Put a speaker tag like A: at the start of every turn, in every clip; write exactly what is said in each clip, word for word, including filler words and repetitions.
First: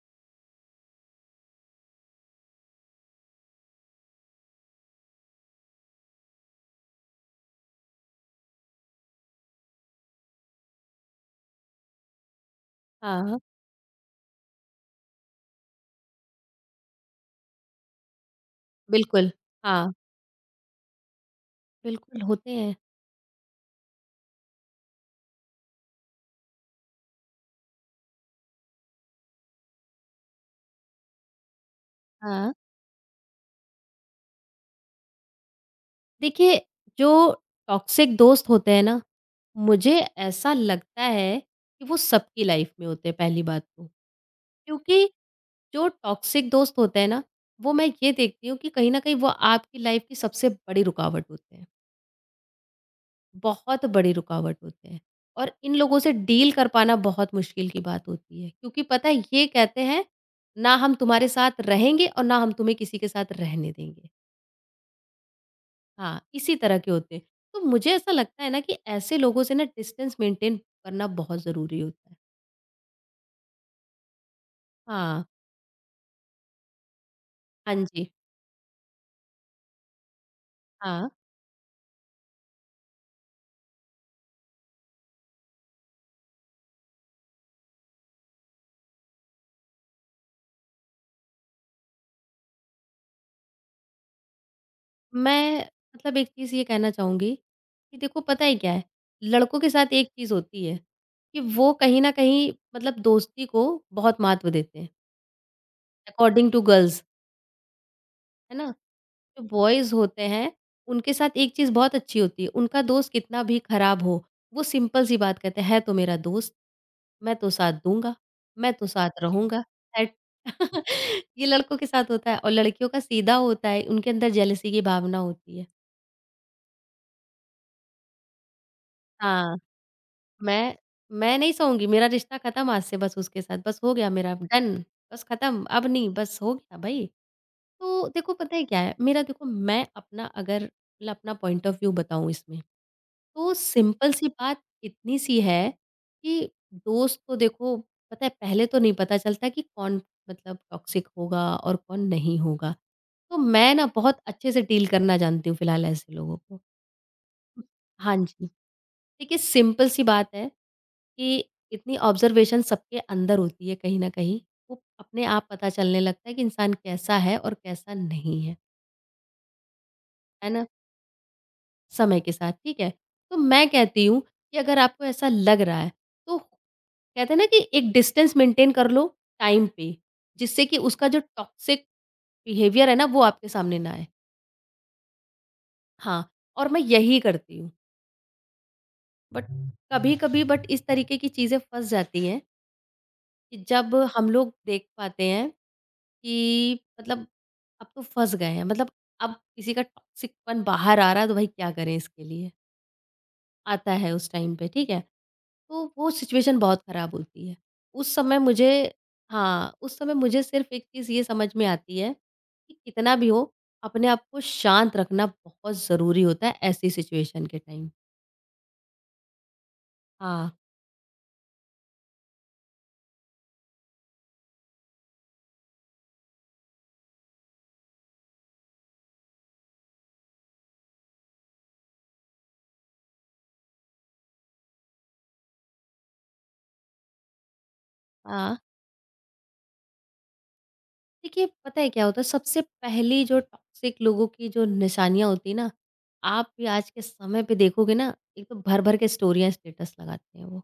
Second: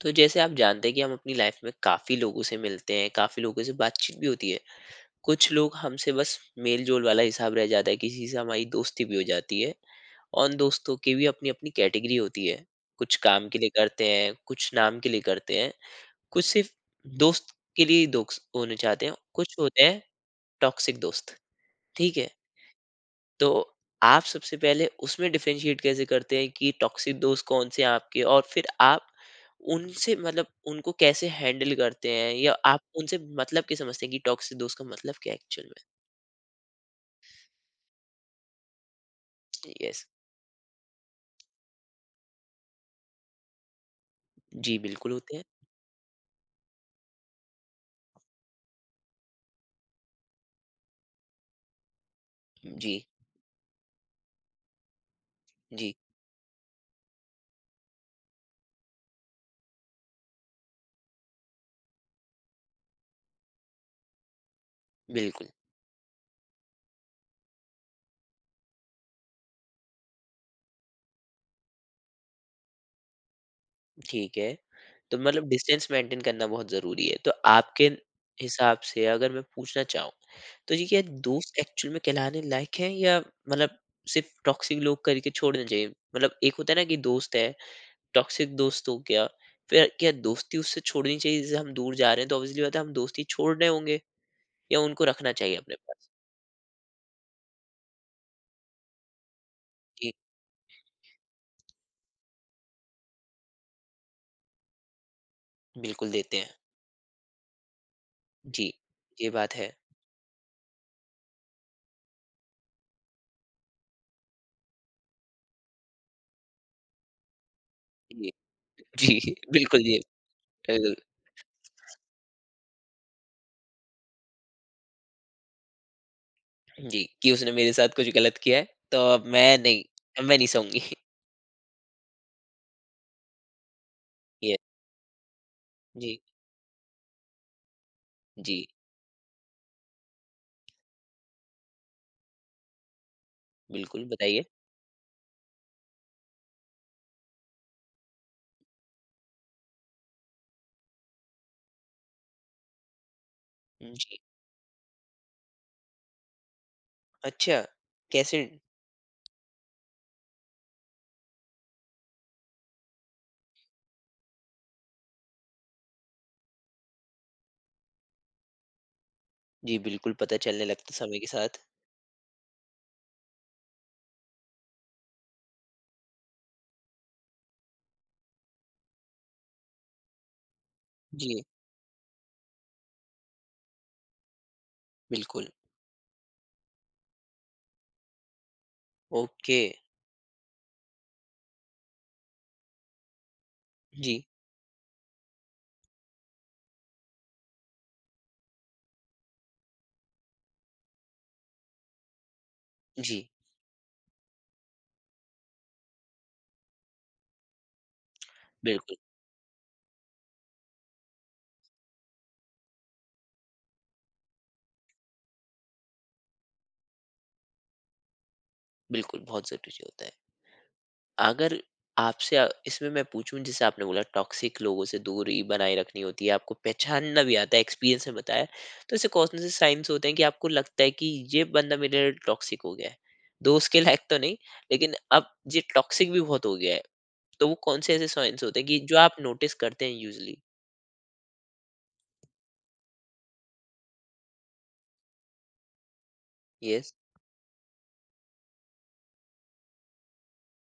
A: तो जैसे आप जानते हैं कि हम अपनी लाइफ में काफी लोगों से मिलते हैं, काफी लोगों से बातचीत भी होती है। कुछ लोग हमसे बस मेल जोल वाला हिसाब रह जाता है, किसी से हमारी दोस्ती भी हो जाती है। और उन दोस्तों की भी अपनी अपनी कैटेगरी होती है। कुछ
B: हाँ,
A: काम के लिए करते हैं, कुछ नाम के लिए करते हैं, कुछ सिर्फ दोस्त के लिए ही दोस्त होने चाहते हैं,
B: बिल्कुल।
A: कुछ होते
B: हाँ,
A: हैं टॉक्सिक दोस्त। ठीक
B: बिल्कुल
A: है,
B: होते हैं।
A: तो आप सबसे पहले उसमें डिफरेंशिएट कैसे करते हैं कि टॉक्सिक दोस्त कौन से हैं आपके, और फिर आप उनसे मतलब उनको कैसे हैंडल करते हैं, या
B: हाँ।
A: आप उनसे मतलब क्या समझते हैं कि टॉक्सिक दोस्त का मतलब क्या है एक्चुअल
B: देखिए, जो टॉक्सिक दोस्त होते हैं ना,
A: में।
B: मुझे
A: यस।
B: ऐसा लगता है कि वो सबकी लाइफ़ में होते हैं पहली बात तो।
A: जी,
B: क्योंकि
A: बिल्कुल होते हैं।
B: जो टॉक्सिक दोस्त होते हैं ना, वो मैं ये देखती हूँ कि कहीं न कहीं वो आपकी लाइफ़ की सबसे बड़ी रुकावट होते हैं।
A: जी,
B: बहुत बड़ी रुकावट होते हैं और इन
A: जी,
B: लोगों से डील कर पाना बहुत मुश्किल की बात होती है। क्योंकि पता है ये कहते हैं, ना हम तुम्हारे साथ रहेंगे और ना हम तुम्हें किसी के साथ रहने देंगे।
A: बिल्कुल।
B: हाँ, इसी तरह के होते हैं। तो मुझे ऐसा लगता है ना कि ऐसे लोगों से ना डिस्टेंस मेंटेन करना बहुत ज़रूरी होता है।
A: ठीक है, तो
B: हाँ,
A: मतलब डिस्टेंस मेंटेन करना बहुत जरूरी है, तो
B: हाँ
A: आपके
B: जी,
A: हिसाब से अगर मैं पूछना चाहूँ, तो जी, क्या
B: हाँ।
A: दोस्त एक्चुअल में कहलाने लायक हैं, या मतलब सिर्फ टॉक्सिक लोग करके छोड़ना चाहिए? मतलब एक होता है ना कि दोस्त है, टॉक्सिक दोस्त हो गया, फिर क्या दोस्ती उससे छोड़नी चाहिए? जैसे हम दूर जा रहे हैं तो ऑब्वियसली बात है हम दोस्ती छोड़ रहे होंगे, या उनको रखना चाहिए
B: मैं
A: अपने पास।
B: मतलब एक चीज़ ये कहना चाहूँगी कि देखो पता है क्या है, लड़कों के साथ एक
A: जी,
B: चीज़ होती है कि वो कहीं न कहीं मतलब दोस्ती को बहुत महत्व देते हैं
A: बिल्कुल देते हैं।
B: अकॉर्डिंग टू गर्ल्स, है
A: जी,
B: ना?
A: ये
B: जो
A: बात है।
B: बॉयज़ होते हैं, उनके साथ एक चीज़ बहुत अच्छी होती है, उनका दोस्त कितना भी खराब हो, वो सिंपल सी बात कहते हैं, "है तो मेरा दोस्त।" मैं तो साथ दूँगा,
A: जी,
B: मैं तो
A: जी,
B: साथ रहूँगा,
A: बिल्कुल जी।
B: हैट
A: बिल्कुल।
B: ये लड़कों के साथ होता है और लड़कियों का सीधा होता है, उनके अंदर जेलसी की भावना होती है।
A: जी, कि उसने मेरे साथ कुछ गलत किया है तो अब मैं
B: हाँ,
A: नहीं अब मैं नहीं
B: मैं
A: सहूँगी।
B: मैं नहीं सहूँगी, मेरा रिश्ता खत्म आज से बस उसके साथ, बस हो गया मेरा
A: ये
B: डन, बस खत्म, अब नहीं,
A: जी,
B: बस हो गया भई। तो देखो पता है
A: जी,
B: क्या है, मेरा देखो मैं अपना अगर मतलब अपना पॉइंट ऑफ व्यू बताऊँ इसमें तो
A: बिल्कुल
B: सिंपल सी
A: बताइए?
B: बात इतनी सी है कि दोस्त तो देखो पता है पहले तो नहीं पता चलता कि कौन मतलब टॉक्सिक होगा और कौन नहीं होगा। तो मैं ना
A: जी,
B: बहुत अच्छे से डील करना जानती हूँ फिलहाल ऐसे लोगों को।
A: अच्छा,
B: हाँ
A: कैसे?
B: जी, देखिए सिंपल सी बात है कि इतनी ऑब्ज़र्वेशन सबके अंदर होती है कहीं न कहीं। वो अपने आप पता चलने लगता है कि इंसान कैसा है और कैसा नहीं है,
A: जी, बिल्कुल पता
B: है
A: चलने
B: ना?
A: लगता समय के साथ।
B: समय के साथ, ठीक है? तो मैं कहती हूँ कि अगर आपको ऐसा लग रहा है तो कहते हैं ना कि एक डिस्टेंस मेंटेन कर लो टाइम पे, जिससे कि उसका जो
A: जी,
B: टॉक्सिक बिहेवियर है ना वो आपके सामने ना आए।
A: बिल्कुल।
B: हाँ, और मैं यही करती हूँ। But
A: okay.
B: कभी-कभी बट इस तरीके की चीज़ें फँस जाती हैं कि जब
A: जी,
B: हम लोग देख पाते हैं कि मतलब अब तो फँस गए हैं, मतलब अब किसी का टॉक्सिकपन बाहर आ रहा है तो भाई क्या करें इसके लिए?
A: जी,
B: आता है उस टाइम पे, ठीक है। तो वो सिचुएशन बहुत ख़राब होती है। उस समय मुझे
A: बिल्कुल।
B: हाँ, उस समय मुझे सिर्फ़ एक चीज़ ये समझ में आती है कि कितना भी हो, अपने आप को शांत रखना बहुत ज़रूरी होता है ऐसी सिचुएशन के टाइम।
A: बिल्कुल बहुत ज़रूरी होता है।
B: हाँ।
A: अगर आपसे अ, इसमें मैं पूछूँ, जैसे आपने बोला टॉक्सिक लोगों से दूरी बनाए रखनी होती है, आपको पहचानना भी आता है, एक्सपीरियंस में बताया। तो ऐसे कौन से साइन्स होते हैं कि आपको लगता है कि ये बंदा मेरे लिए टॉक्सिक हो गया है? दोस्त के लायक तो नहीं, लेकिन अब ये टॉक्सिक भी बहुत हो गया है। तो वो कौन से ऐसे साइन्स
B: हाँ,
A: होते हैं कि जो आप नोटिस करते हैं यूजुअली?
B: देखिए पता है क्या होता है सबसे पहली जो टॉक्सिक लोगों की जो निशानियाँ होती हैं ना, आप भी आज
A: यस,
B: के समय पे देखोगे ना, एक तो भर-भर के स्टोरियाँ स्टेटस लगाते हैं वो।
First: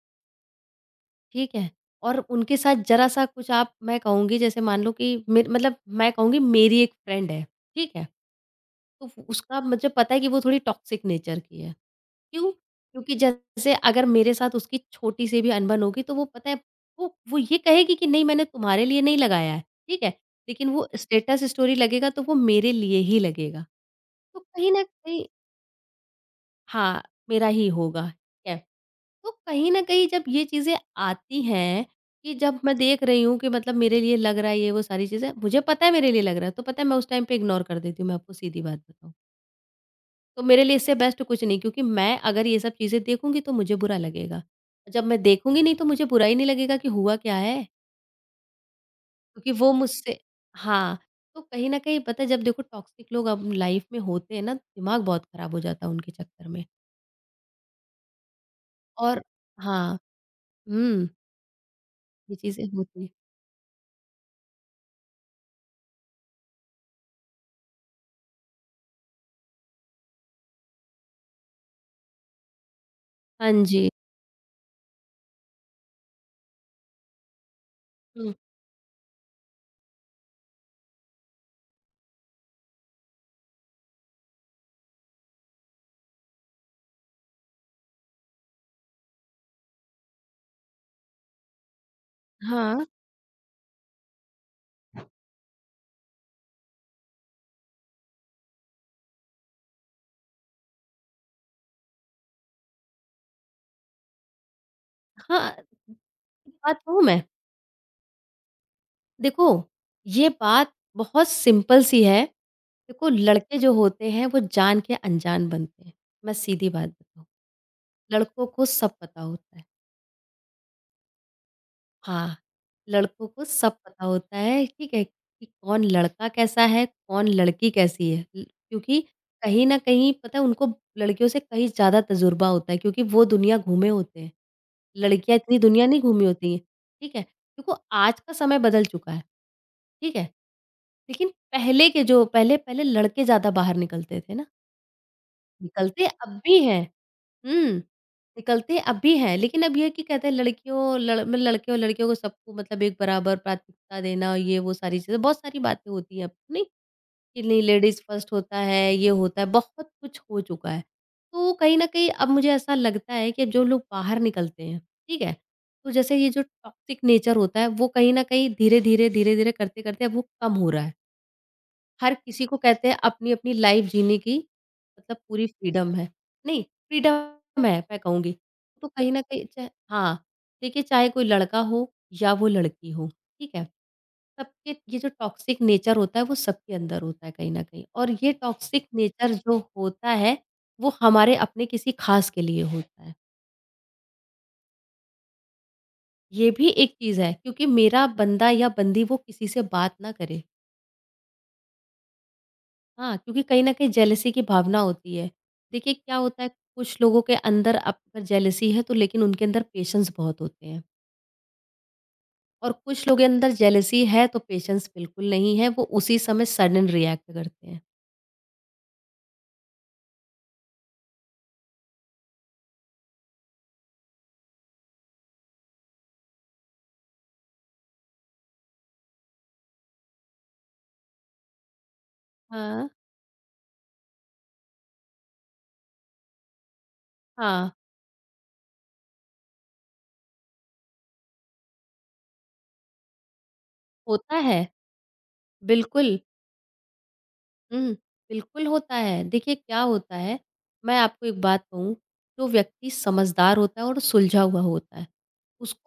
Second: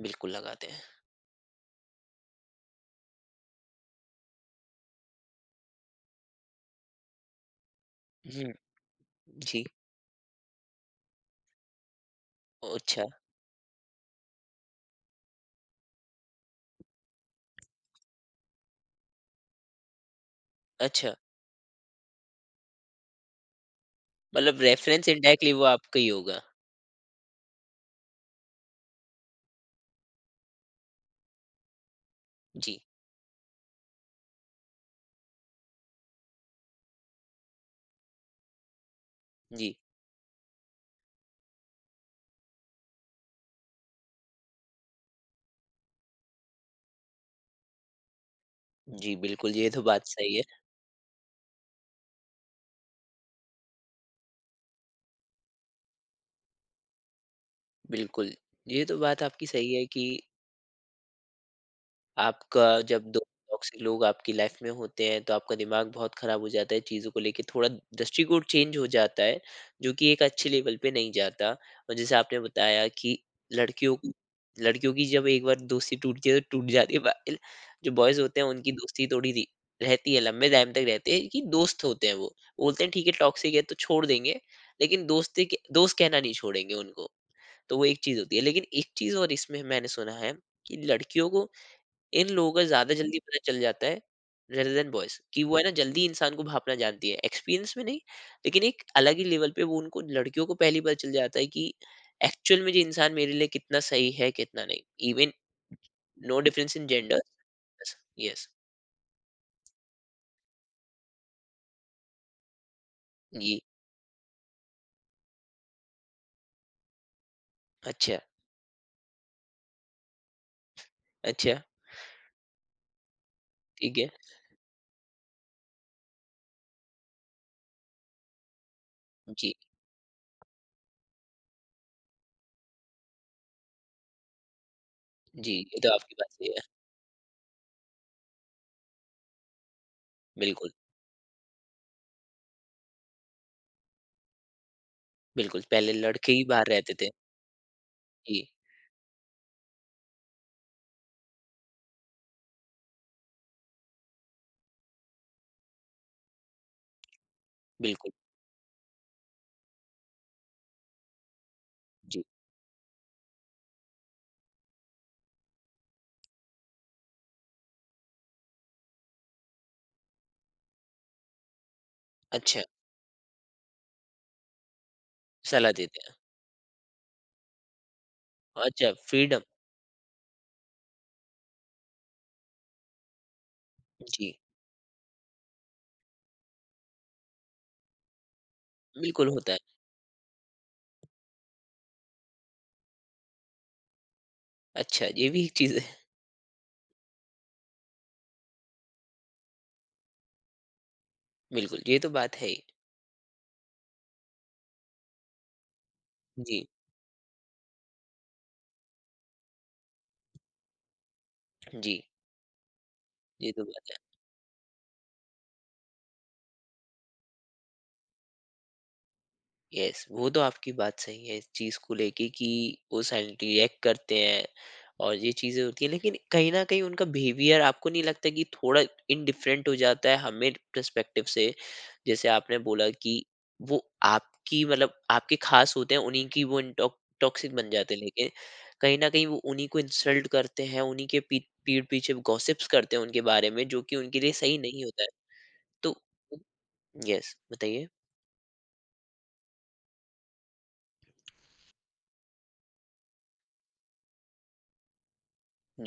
A: बिल्कुल लगाते हैं।
B: ठीक है? और उनके साथ ज़रा-सा कुछ आप मैं कहूँगी जैसे मान लो कि मे मतलब मैं कहूँगी मेरी एक फ्रेंड है, ठीक है?
A: हुँ,
B: तो वो- उसका
A: जी।
B: मुझे पता है कि वो थोड़ी टॉक्सिक नेचर की है। क्यों?
A: ओह, अच्छा,
B: क्योंकि जैसे अगर मेरे साथ उसकी छोटी-सी भी अनबन होगी तो वो पता है वो वो ये कहेगी कि नहीं मैंने तुम्हारे लिए नहीं लगाया है, ठीक है? लेकिन वो
A: अच्छा।
B: स्टेटस स्टोरी लगेगा तो वो मेरे लिए ही लगेगा। तो
A: मतलब
B: कहीं न
A: रेफरेंस
B: कहीं
A: इनडायरेक्टली वो आपका ही होगा।
B: हाँ, मेरा ही होगा, ठीक है? तो कहीं ना कहीं जब ये चीज़ें आती हैं कि जब मैं
A: जी,
B: देख रही हूँ कि मतलब मेरे लिए लग रहा है ये वो सारी चीज़ें मुझे पता है मेरे लिए लग रहा है तो पता है मैं उस टाइम पे इग्नोर कर देती हूँ, मैं आपको सीधी बात बताऊँ।
A: जी।
B: तो मेरे लिए इससे बेस्ट कुछ नहीं, क्योंकि मैं अगर ये सब चीज़ें देखूंगी तो मुझे बुरा लगेगा, जब मैं देखूंगी नहीं तो मुझे बुरा ही नहीं लगेगा कि हुआ क्या है,
A: जी, बिल्कुल
B: क्योंकि
A: ये
B: वो
A: तो बात
B: मुझसे
A: सही है।
B: हाँ। तो कहीं ना कहीं पता है जब देखो टॉक्सिक लोग अब लाइफ में होते हैं ना दिमाग बहुत खराब हो जाता है उनके चक्कर में
A: बिल्कुल, ये तो बात
B: और
A: आपकी सही है
B: हाँ,
A: कि
B: हम्म, ये
A: आपका
B: चीज़ें
A: जब
B: होती हैं।
A: दो टॉक्सिक लोग आपकी लाइफ में होते हैं, तो आपका दिमाग बहुत खराब हो जाता है चीज़ों को लेके, थोड़ा दृष्टिकोण चेंज हो जाता है, जो कि एक अच्छे लेवल पे नहीं जाता। और जैसे आपने बताया कि
B: हाँ जी,
A: लड़कियों को लड़कियों की जब एक बार दोस्ती टूटती है, तो टूट जाती है। बाकिल जो बॉयज़ होते हैं, उनकी दोस्ती थोड़ी री रहती है, लंबे टाइम तक रहती है कि दोस्त होते हैं वो। बोलते हैं, "ठीक है, टॉक्सिक है, तो छोड़ देंगे।" लेकिन दोस्ती के दोस्त कहना नहीं छोड़ेंगे उनको। तो वो एक चीज़ होती है। लेकिन एक चीज़ और इसमें मैंने सुना है कि लड़कियों को इन लोगों का
B: हाँ,
A: ज़्यादा जल्दी पता चल जाता है रेदर देन बॉयज़, कि वो है ना जल्दी इंसान को भापना जानती है। एक्सपीरियंस में नहीं, लेकिन एक अलग ही लेवल पे वो उनको, लड़कियों को, पहले ही पता चल जाता है कि एक्चुअल में ये इंसान मेरे लिए कितना सही है, कितना नहीं। इवन
B: हाँ।
A: नो डिफरेंस
B: बात
A: इन
B: कहूँ
A: जेंडर।
B: मैं?
A: Yes, yes.
B: देखो, ये बात बहुत सिंपल सी है। देखो लड़के
A: जी।
B: जो होते हैं वो जान के अनजान बनते हैं। मैं सीधी बात बताऊँ,
A: अच्छा,
B: लड़कों को सब पता होता है।
A: अच्छा,
B: हाँ, लड़कों को सब
A: ठीक
B: पता
A: है।
B: होता है, ठीक है? कि कौन लड़का कैसा है, कौन लड़की कैसी है। ल क्योंकि
A: जी,
B: कहीं न कहीं पता है उनको लड़कियों से कहीं ज़्यादा तजुर्बा होता है क्योंकि वो दुनिया घूमे होते हैं। लड़कियाँ
A: जी,
B: इतनी
A: ये
B: दुनिया
A: तो
B: नहीं
A: आपकी
B: घूमी
A: बात
B: होती
A: सही
B: हैं,
A: है।
B: ठीक है? देखो आज का समय बदल चुका है, ठीक है?
A: बिल्कुल,
B: लेकिन पहले के जो पहले पहले लड़के ज़्यादा बाहर निकलते थे ना,
A: बिल्कुल। पहले
B: निकलते
A: लड़के
B: अब
A: ही
B: भी
A: बाहर
B: हैं।
A: रहते थे।
B: हुँ,
A: जी,
B: निकलते अब भी हैं लेकिन अब ये है कि कहते हैं लड़कियों लड़ मतलब लड़के और लड़कियों को सबको मतलब एक बराबर प्राथमिकता देना ये वो सारी चीज़ें, बहुत सारी बातें होती हैं अब नहीं कि नहीं लेडीज़
A: बिल्कुल।
B: फर्स्ट होता है, ये होता है, बहुत कुछ हो चुका है। तो कहीं न कहीं
A: जी,
B: अब मुझे ऐसा लगता है कि जो लोग बाहर निकलते हैं, ठीक है? तो जैसे ये जो टॉक्सिक नेचर होता है वो कहीं न कहीं धीरे-धीरे, धीरे-धीरे करते-करते अब वो कम हो रहा है। हर किसी को
A: अच्छा।
B: कहते हैं अपनी-अपनी लाइफ़ जीने की, मतलब पूरी
A: सलाह
B: फ्रीडम
A: देते
B: है।
A: हैं।
B: नहीं, फ्रीडम है मैं कहूँगी। तो
A: अच्छा,
B: कहीं न
A: फ्रीडम।
B: कहीं चाहे हाँ, देखिए चाहे कोई लड़का हो या वो लड़की हो, ठीक है?
A: जी,
B: सबके ये जो टॉक्सिक नेचर होता है वो सबके अंदर होता है कहीं न कहीं और ये टॉक्सिक
A: बिल्कुल
B: नेचर
A: होता है।
B: जो होता है, वो हमारे अपने किसी ख़ास के लिए होता है।
A: अच्छा, ये भी एक चीज़ है।
B: ये भी एक चीज़ है क्योंकि मेरा बंदा या बंदी वो किसी से बात ना करे।
A: बिल्कुल, ये तो बात है ही।
B: हाँ, क्योंकि कहीं न कहीं जेलसी की भावना होती है। देखिए क्या होता है
A: जी,
B: कुछ लोगों के अंदर अब अगर जेलसी है तो लेकिन उनके अंदर पेशेंस बहुत होते हैं
A: जी,
B: और कुछ लोगों के
A: ये
B: अंदर
A: तो बात है।
B: जेलसी है तो पेशेंस बिल्कुल नहीं है, वो उसी समय सडन रिएक्ट करते हैं।
A: यस, वो तो आपकी बात सही है इस चीज को लेके कि वो साइलेंटली रिएक्ट करते हैं, और ये चीजें होती है, लेकिन कहीं ना कहीं उनका बिहेवियर आपको नहीं लगता कि थोड़ा इनडिफरेंट हो जाता है हमें पर्सपेक्टिव से? जैसे आपने बोला
B: हाँ,
A: कि वो आपकी मतलब आपके खास होते हैं, उन्हीं की वो टॉक्सिक बन
B: हाँ,
A: जाते हैं, लेकिन कहीं ना कहीं वो उन्हीं को इंसल्ट करते हैं, उन्हीं के पीठ पीठ पीछे गॉसिप्स करते हैं उनके बारे में, जो कि उनके लिए
B: होता
A: सही
B: है,
A: नहीं होता है। तो
B: बिल्कुल।
A: यस बताइए।
B: हुँ, बिल्कुल होता है। देखिए क्या होता है, मैं आपको एक बात कहूँ, जो व्यक्ति समझदार होता है और सुलझा हुआ होता है,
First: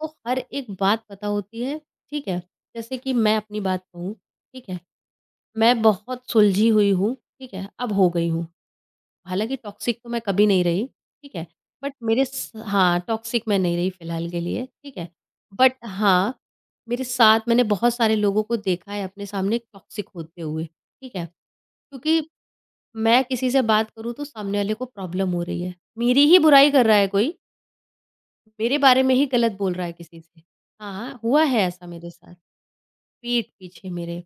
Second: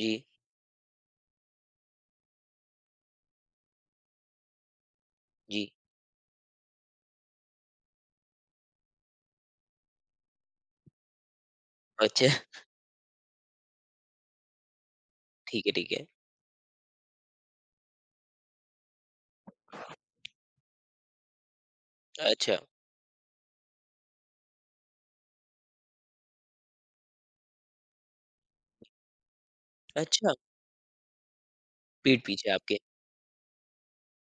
A: जी,
B: हर एक बात पता होती है, ठीक है? जैसे कि मैं अपनी बात कहूँ, ठीक है?
A: जी,
B: मैं बहुत सुलझी हुई हूँ, ठीक है? अब हो गई हूँ। हालाँकि टॉक्सिक तो मैं कभी नहीं रही, ठीक है? बट मेरे
A: अच्छा,
B: स हाँ, टॉक्सिक मैं नहीं रही फ़िलहाल के लिए, ठीक है?
A: ठीक है,
B: बट
A: ठीक है।
B: हाँ, मेरे साथ मैंने बहुत सारे लोगों को देखा है अपने सामने टॉक्सिक होते हुए, ठीक है? क्योंकि
A: अच्छा,
B: मैं किसी से बात करूँ तो सामने वाले को प्रॉब्लम हो रही है। मेरी ही बुराई कर रहा है कोई, मेरे बारे में ही गलत बोल रहा है किसी
A: अच्छा,
B: से। हाँ, हाँ, हुआ है ऐसा मेरे
A: पीठ
B: साथ,
A: पीछे आपके।
B: पीठ पीछे मेरे।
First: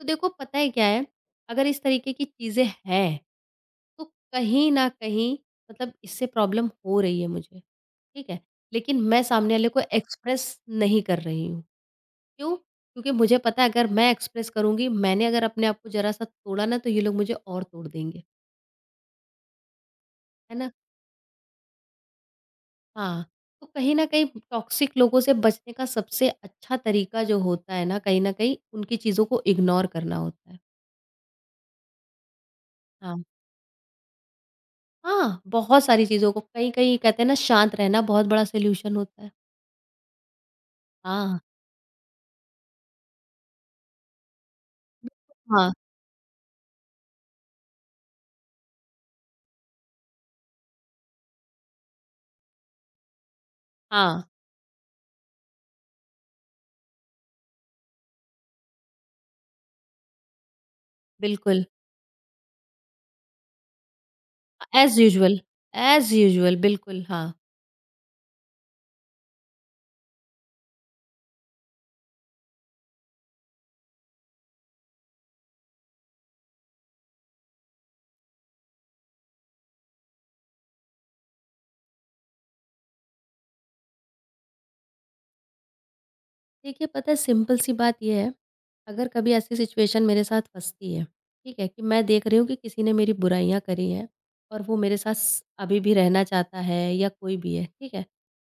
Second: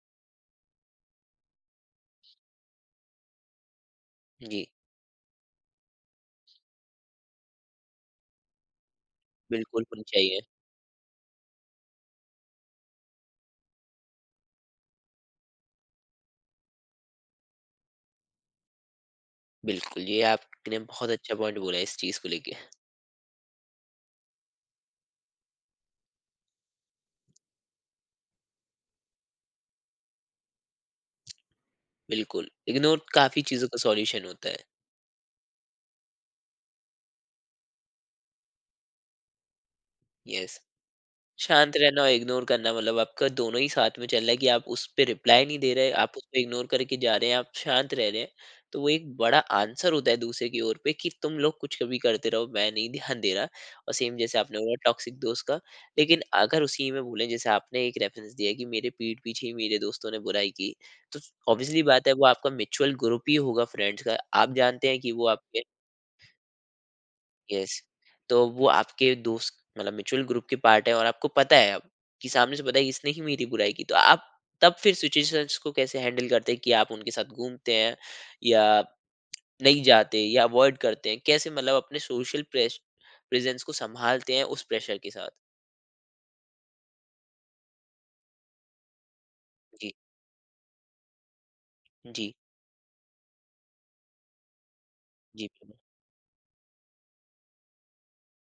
B: तो देखो पता है क्या है, अगर इस तरीके की चीज़ें हैं, तो
A: जी,
B: कहीं न कहीं मतलब इससे प्रॉब्लम हो रही है मुझे, ठीक है? लेकिन मैं सामने वाले को
A: बिल्कुल होनी चाहिए।
B: एक्सप्रेस नहीं कर रही हूँ। क्यों? क्योंकि मुझे पता है अगर मैं एक्सप्रेस करूँगी, मैंने अगर अपने आप को ज़रा-सा तोड़ा ना तो ये लोग मुझे और तोड़ देंगे,
A: बिल्कुल, ये
B: है ना?
A: आपने बहुत अच्छा पॉइंट बोला है इस चीज़ को लेके।
B: हाँ, तो कहीं न कहीं टॉक्सिक लोगों से बचने का सबसे अच्छा तरीका जो होता है ना, कहीं न कहीं उनकी चीज़ों को इग्नोर करना होता है।
A: बिल्कुल, लेकिन और
B: हाँ।
A: काफ़ी चीज़ों का सॉल्यूशन होता है।
B: हाँ, बहुत सारी चीज़ों को कहीं-कहीं कहते हैं ना शांत रहना बहुत बड़ा सॉल्यूशन होता है।
A: यस।
B: हाँ,
A: शांत रहना और इग्नोर करना, मतलब आपका दोनों ही साथ में चल रहा है कि आप उस पे रिप्लाई नहीं
B: हाँ,
A: दे रहे, आप उसको इग्नोर करके जा रहे हैं, आप शांत रह रहे हैं। तो वो एक बड़ा आंसर होता है दूसरे की ओर पे कि तुम लोग कुछ कभी करते रहो, मैं नहीं ध्यान दे रहा। और सेम
B: हाँ,
A: जैसे आपने बोला टॉक्सिक दोस्त का, लेकिन अगर उसी में भूलें जैसे आपने एक रेफरेंस दिया कि मेरे पीठ पीछे ही मेरे दोस्तों ने बुराई की, तो
B: बिल्कुल।
A: ऑब्वियसली बात है वो आपका म्यूचुअल ग्रुप ही होगा फ्रेंड्स का। आप जानते हैं
B: एज़
A: कि वो
B: यूजुअल
A: आपके।
B: एज़ यूजुअल बिल्कुल, हाँ।
A: यस। तो वो आपके दोस्त मतलब म्यूचुअल ग्रुप के पार्ट है, और आपको पता है अब कि सामने से पता है कि इसने ही मेरी बुराई की, तो आप तब फिर सिचुएशंस को कैसे हैंडल करते हैं कि आप उनके साथ घूमते हैं, या नहीं जाते, या अवॉइड करते हैं? कैसे मतलब अपने सोशल प्रेश प्रेज़ेंस को सँभालते हैं उस प्रेशर के साथ?
B: देखिए, पता है सिंपल सी बात ये है, अगर कभी ऐसी
A: जी,
B: सिचुएशन मेरे साथ फँसती है, ठीक है? कि मैं देख
A: जी,
B: रही हूँ कि किसी ने मेरी बुराइयाँ करी हैं और वो मेरे साथ स
A: जी, बिल्कुल।
B: अभी भी रहना चाहता है या कोई भी है, ठीक है?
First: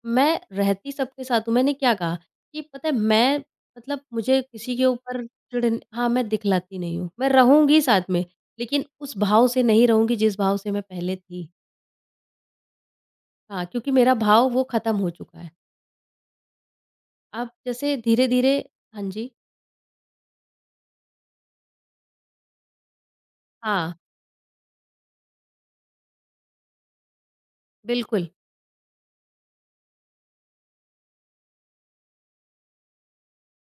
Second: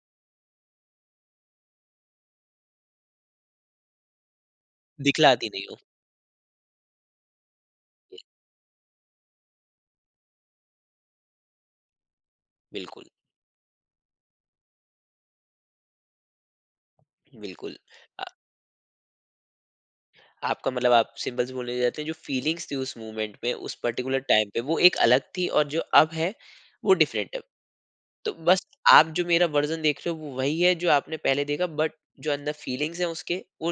B: मैं रहती सबके साथ हूँ, मैंने क्या कहा कि पता है मैं मतलब मुझे किसी के ऊपर
A: दिखलाती नहीं हो।
B: चिढ़न हाँ, मैं दिखलाती नहीं हूँ। मैं रहूँगी साथ
A: जी,
B: में, लेकिन उस भाव से नहीं रहूँगी जिस भाव से मैं पहले थी।
A: बिल्कुल,
B: हाँ, क्योंकि मेरा भाव वो ख़त्म हो चुका है। अब
A: बिल्कुल।
B: जैसे
A: अ,
B: धीरे-धीरे हाँ जी।
A: आपका मतलब आप सिंबल्स बोलने जाते हैं जो फीलिंग्स थी उस मोमेंट में, उस
B: हाँ,
A: पर्टिकुलर टाइम पे वो एक अलग थी, और जो अब है वो डिफरेंट है।
B: बिल्कुल।
A: तो बस आप जो मेरा वर्ज़न देख रहे हो वो वही है जो आपने पहले देखा, बट जो अंदर फीलिंग्स हैं उसके वो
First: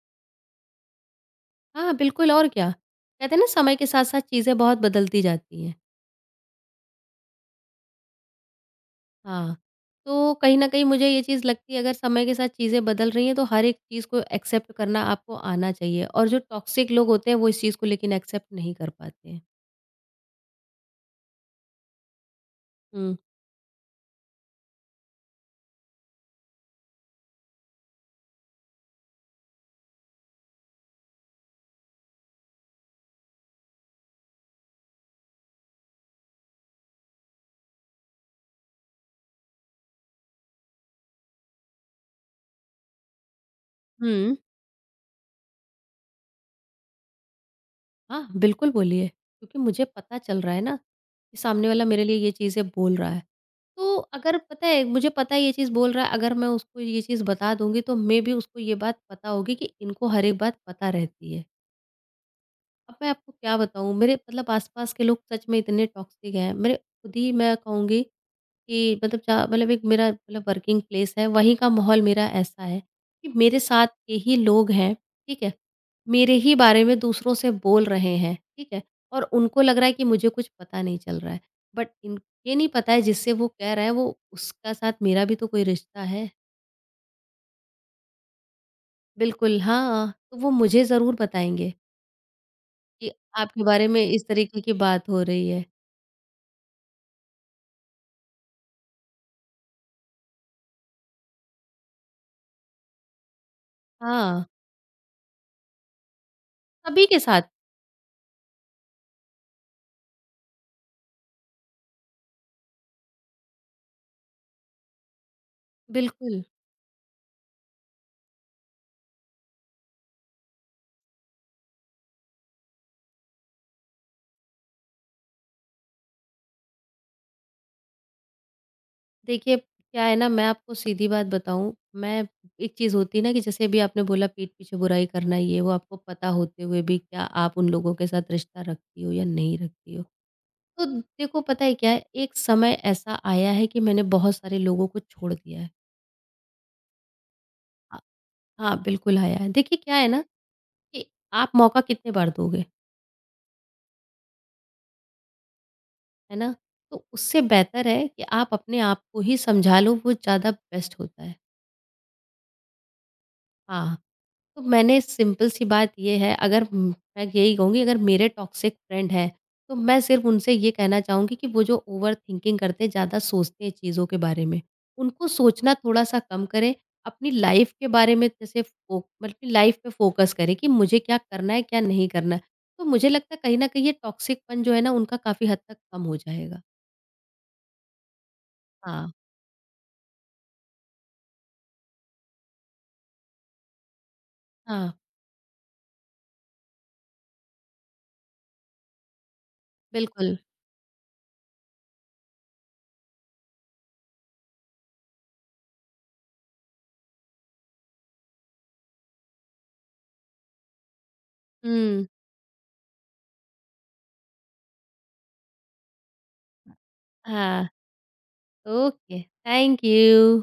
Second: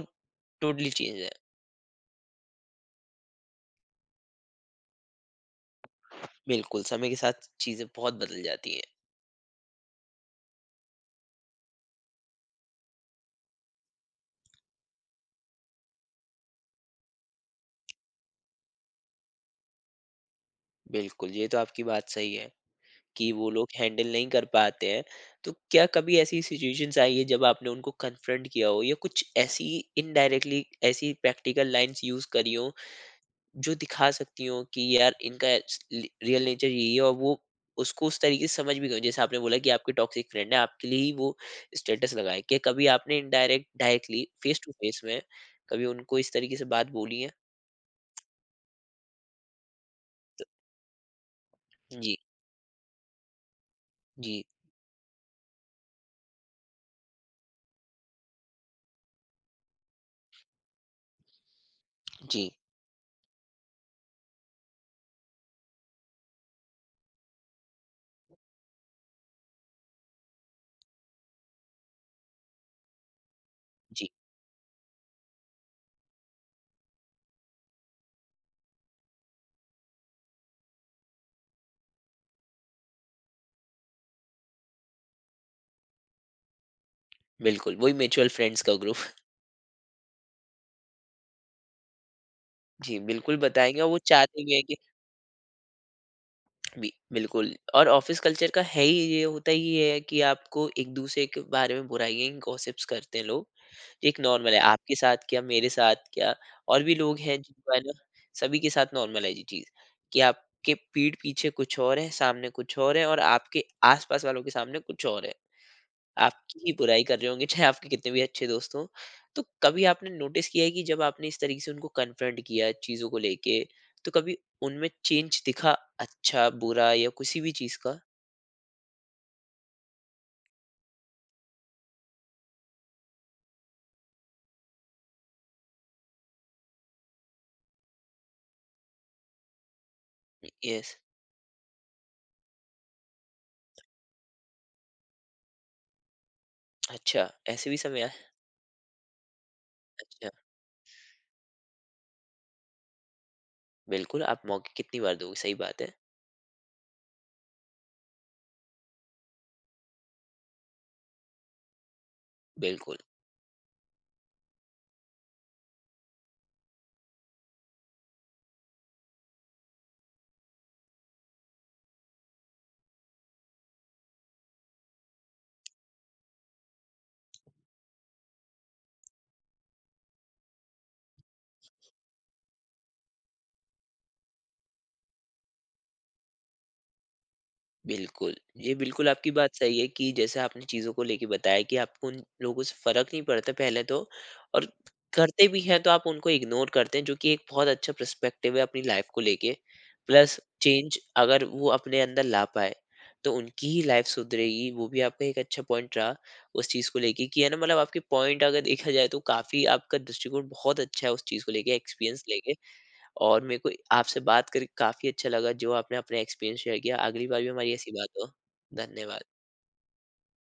A: टोटली चेंज है।
B: हाँ, बिल्कुल और क्या। कहते हैं ना समय के साथ-साथ चीज़ें बहुत बदलती जाती हैं।
A: बिल्कुल, समय के साथ चीज़ें बहुत बदल जाती हैं।
B: हाँ, तो कहीं न कहीं मुझे ये चीज़ लगती है अगर समय के साथ चीज़ें बदल रही हैं तो हर एक चीज़ को एक्सेप्ट करना आपको आना चाहिए और जो टॉक्सिक लोग होते हैं वो इस चीज़ को लेकिन एक्सेप्ट नहीं कर पाते हैं।
A: बिल्कुल, ये तो आपकी बात सही है
B: हुँ।
A: कि वो लोग हैंडल नहीं कर पाते हैं। तो क्या कभी ऐसी सिचुएशंस आई है जब आपने उनको कन्फ्रंट किया हो, या कुछ ऐसी इनडायरेक्टली ऐसी प्रैक्टिकल लाइन्स यूज़ करी हो जो दिखा सकती हो कि यार इनका रियल नेचर यही है, और वो उसको उस तरीके से समझ भी गए? जैसे आपने बोला कि आपकी टॉक्सिक फ्रेंड है आपके लिए ही वो स्टेटस लगाए, क्या कभी आपने इनडायरेक्ट डायरेक्टली
B: हुँ।
A: फेस टू फेस में कभी उनको इस तरीके से बात बोली है?
B: हाँ, बिल्कुल बोलिए, क्योंकि मुझे पता चल रहा है ना कि सामने वाला मेरे
A: जी,
B: लिए ये चीज़ें बोल रहा है। तो अगर
A: जी,
B: पता है मुझे पता है ये चीज़ बोल रहा है अगर मैं उसको ये चीज़ बता दूँगी तो मे बी उसको ये बात पता होगी कि इनको हर एक बात पता रहती है।
A: जी,
B: अब मैं आपको क्या बताऊँ मेरे मतलब आस-पास के लोग सच में इतने टॉक्सिक हैं। मेरे खुद ही मैं कहूँगी कि मतलब चा मतलब एक मेरा मतलब वर्किंग प्लेस है, वहीं का माहौल मेरा ऐसा है कि मेरे साथ
A: जी,
B: के ही लोग हैं, ठीक है? मेरे ही बारे में दूसरों से बोल रहे हैं, ठीक है? और उनको लग रहा है कि मुझे कुछ पता नहीं चल रहा है। बट इन ये नहीं पता है जिससे वो कह रहा है वो उसका साथ मेरा भी तो कोई रिश्ता है।
A: बिल्कुल वही म्यूचुअल फ्रेंड्स का ग्रुप।
B: बिल्कुल, हाँ, तो वो मुझे ज़रूर बताएँगे
A: जी,
B: कि
A: बिल्कुल
B: आपके
A: बताएंगे,
B: बारे
A: और वो
B: में इस
A: चाहते भी
B: तरीके
A: हैं
B: की
A: कि
B: बात हो रही है।
A: बि- बिल्कुल, और ऑफिस कल्चर का है ही, ये होता ही ये है कि आपको एक दूसरे के बारे में बुराइयां गॉसिप्स करते हैं लोग। ये एक
B: हाँ।
A: नॉर्मल है, आपके साथ क्या, मेरे साथ क्या, और भी
B: सभी
A: लोग
B: के
A: हैं
B: साथ,
A: जिनको है ना, सभी के साथ नॉर्मल है ये चीज कि आपके पीठ पीछे कुछ और है, सामने कुछ और है, और आपके आसपास वालों के सामने कुछ और है।
B: बिल्कुल।
A: आपकी ही बुराई कर रहे होंगे, चाहे आपके कितने भी अच्छे दोस्त हों। तो कभी आपने नोटिस किया है कि जब आपने इस तरीके से उनको कन्फ्रंट किया चीज़ों को लेके, तो कभी उनमें चेंज दिखा, अच्छा, बुरा या किसी भी चीज़ का?
B: देखिए, क्या है ना, मैं आपको सीधी बात बताऊँ, मैं एक चीज़ होती है ना कि जैसे अभी आपने बोला पीठ पीछे बुराई करना, ये वो आपको पता होते हुए भी क्या आप उन लोगों के साथ रिश्ता रखती हो या नहीं रखती हो। तो
A: यस।
B: देखो पता है क्या है, एक समय ऐसा आया है कि मैंने बहुत सारे लोगों को छोड़ दिया है।
A: अच्छा, ऐसे भी समय
B: हाँ,
A: आया है?
B: हाँ, बिल्कुल आया है। देखिए क्या है ना
A: अच्छा,
B: कि आप मौका कितने बार दोगे,
A: बिल्कुल, आप मौके कितनी बार दोगे, सही बात है।
B: है ना? तो उससे बेहतर है कि आप अपने आप को ही समझा लो, वो ज़्यादा बेस्ट होता है।
A: बिल्कुल।
B: हाँ। तो मैंने सिंपल सी बात ये है अगर म मैं यही कहूँगी अगर मेरे टॉक्सिक फ्रेंड हैं, तो मैं सिर्फ़ उनसे ये कहना चाहूँगी कि वो जो ओवरथिंकिंग करते हैं, ज़्यादा सोचते हैं चीज़ों के बारे में, उनको सोचना थोड़ा-सा कम करें। अपनी लाइफ़ के बारे में जैसे फो मतलब कि लाइफ़ पे फ़ोकस करें कि मुझे क्या करना है, क्या नहीं करना है। तो मुझे लगता है कहीं न कहीं ये टॉक्सिकपन जो है ना उनका काफ़ी हद तक कम हो जाएगा।
A: बिल्कुल। ये
B: हाँ,
A: बिल्कुल आपकी बात सही है कि जैसे आपने चीज़ों को लेके बताया कि आपको उन लोगों से फ़र्क नहीं पड़ता पहले तो, और
B: हाँ,
A: करते भी हैं तो आप उनको इग्नोर करते हैं, जो कि एक बहुत अच्छा पर्सपेक्टिव है अपनी लाइफ़ को लेके।
B: बिल्कुल।
A: प्लस चेंज अगर वो अपने अंदर ला पाए, तो उनकी ही लाइफ़ सुधरेगी, वो भी आपका एक अच्छा पॉइंट रहा उस चीज़ को लेके कि है ना, मतलब आपके पॉइंट अगर देखा जाए, तो काफ़ी आपका दृष्टिकोण बहुत अच्छा है उस चीज़ को लेके,
B: हुँ,
A: एक्सपीरियंस लेके। और मेरे को आपसे बात करके काफ़ी अच्छा लगा जो आपने अपने एक्सपीरियंस शेयर किया। अगली बार भी
B: हाँ,
A: हमारी ऐसी बात हो।
B: ओके,
A: धन्यवाद।
B: Thank you.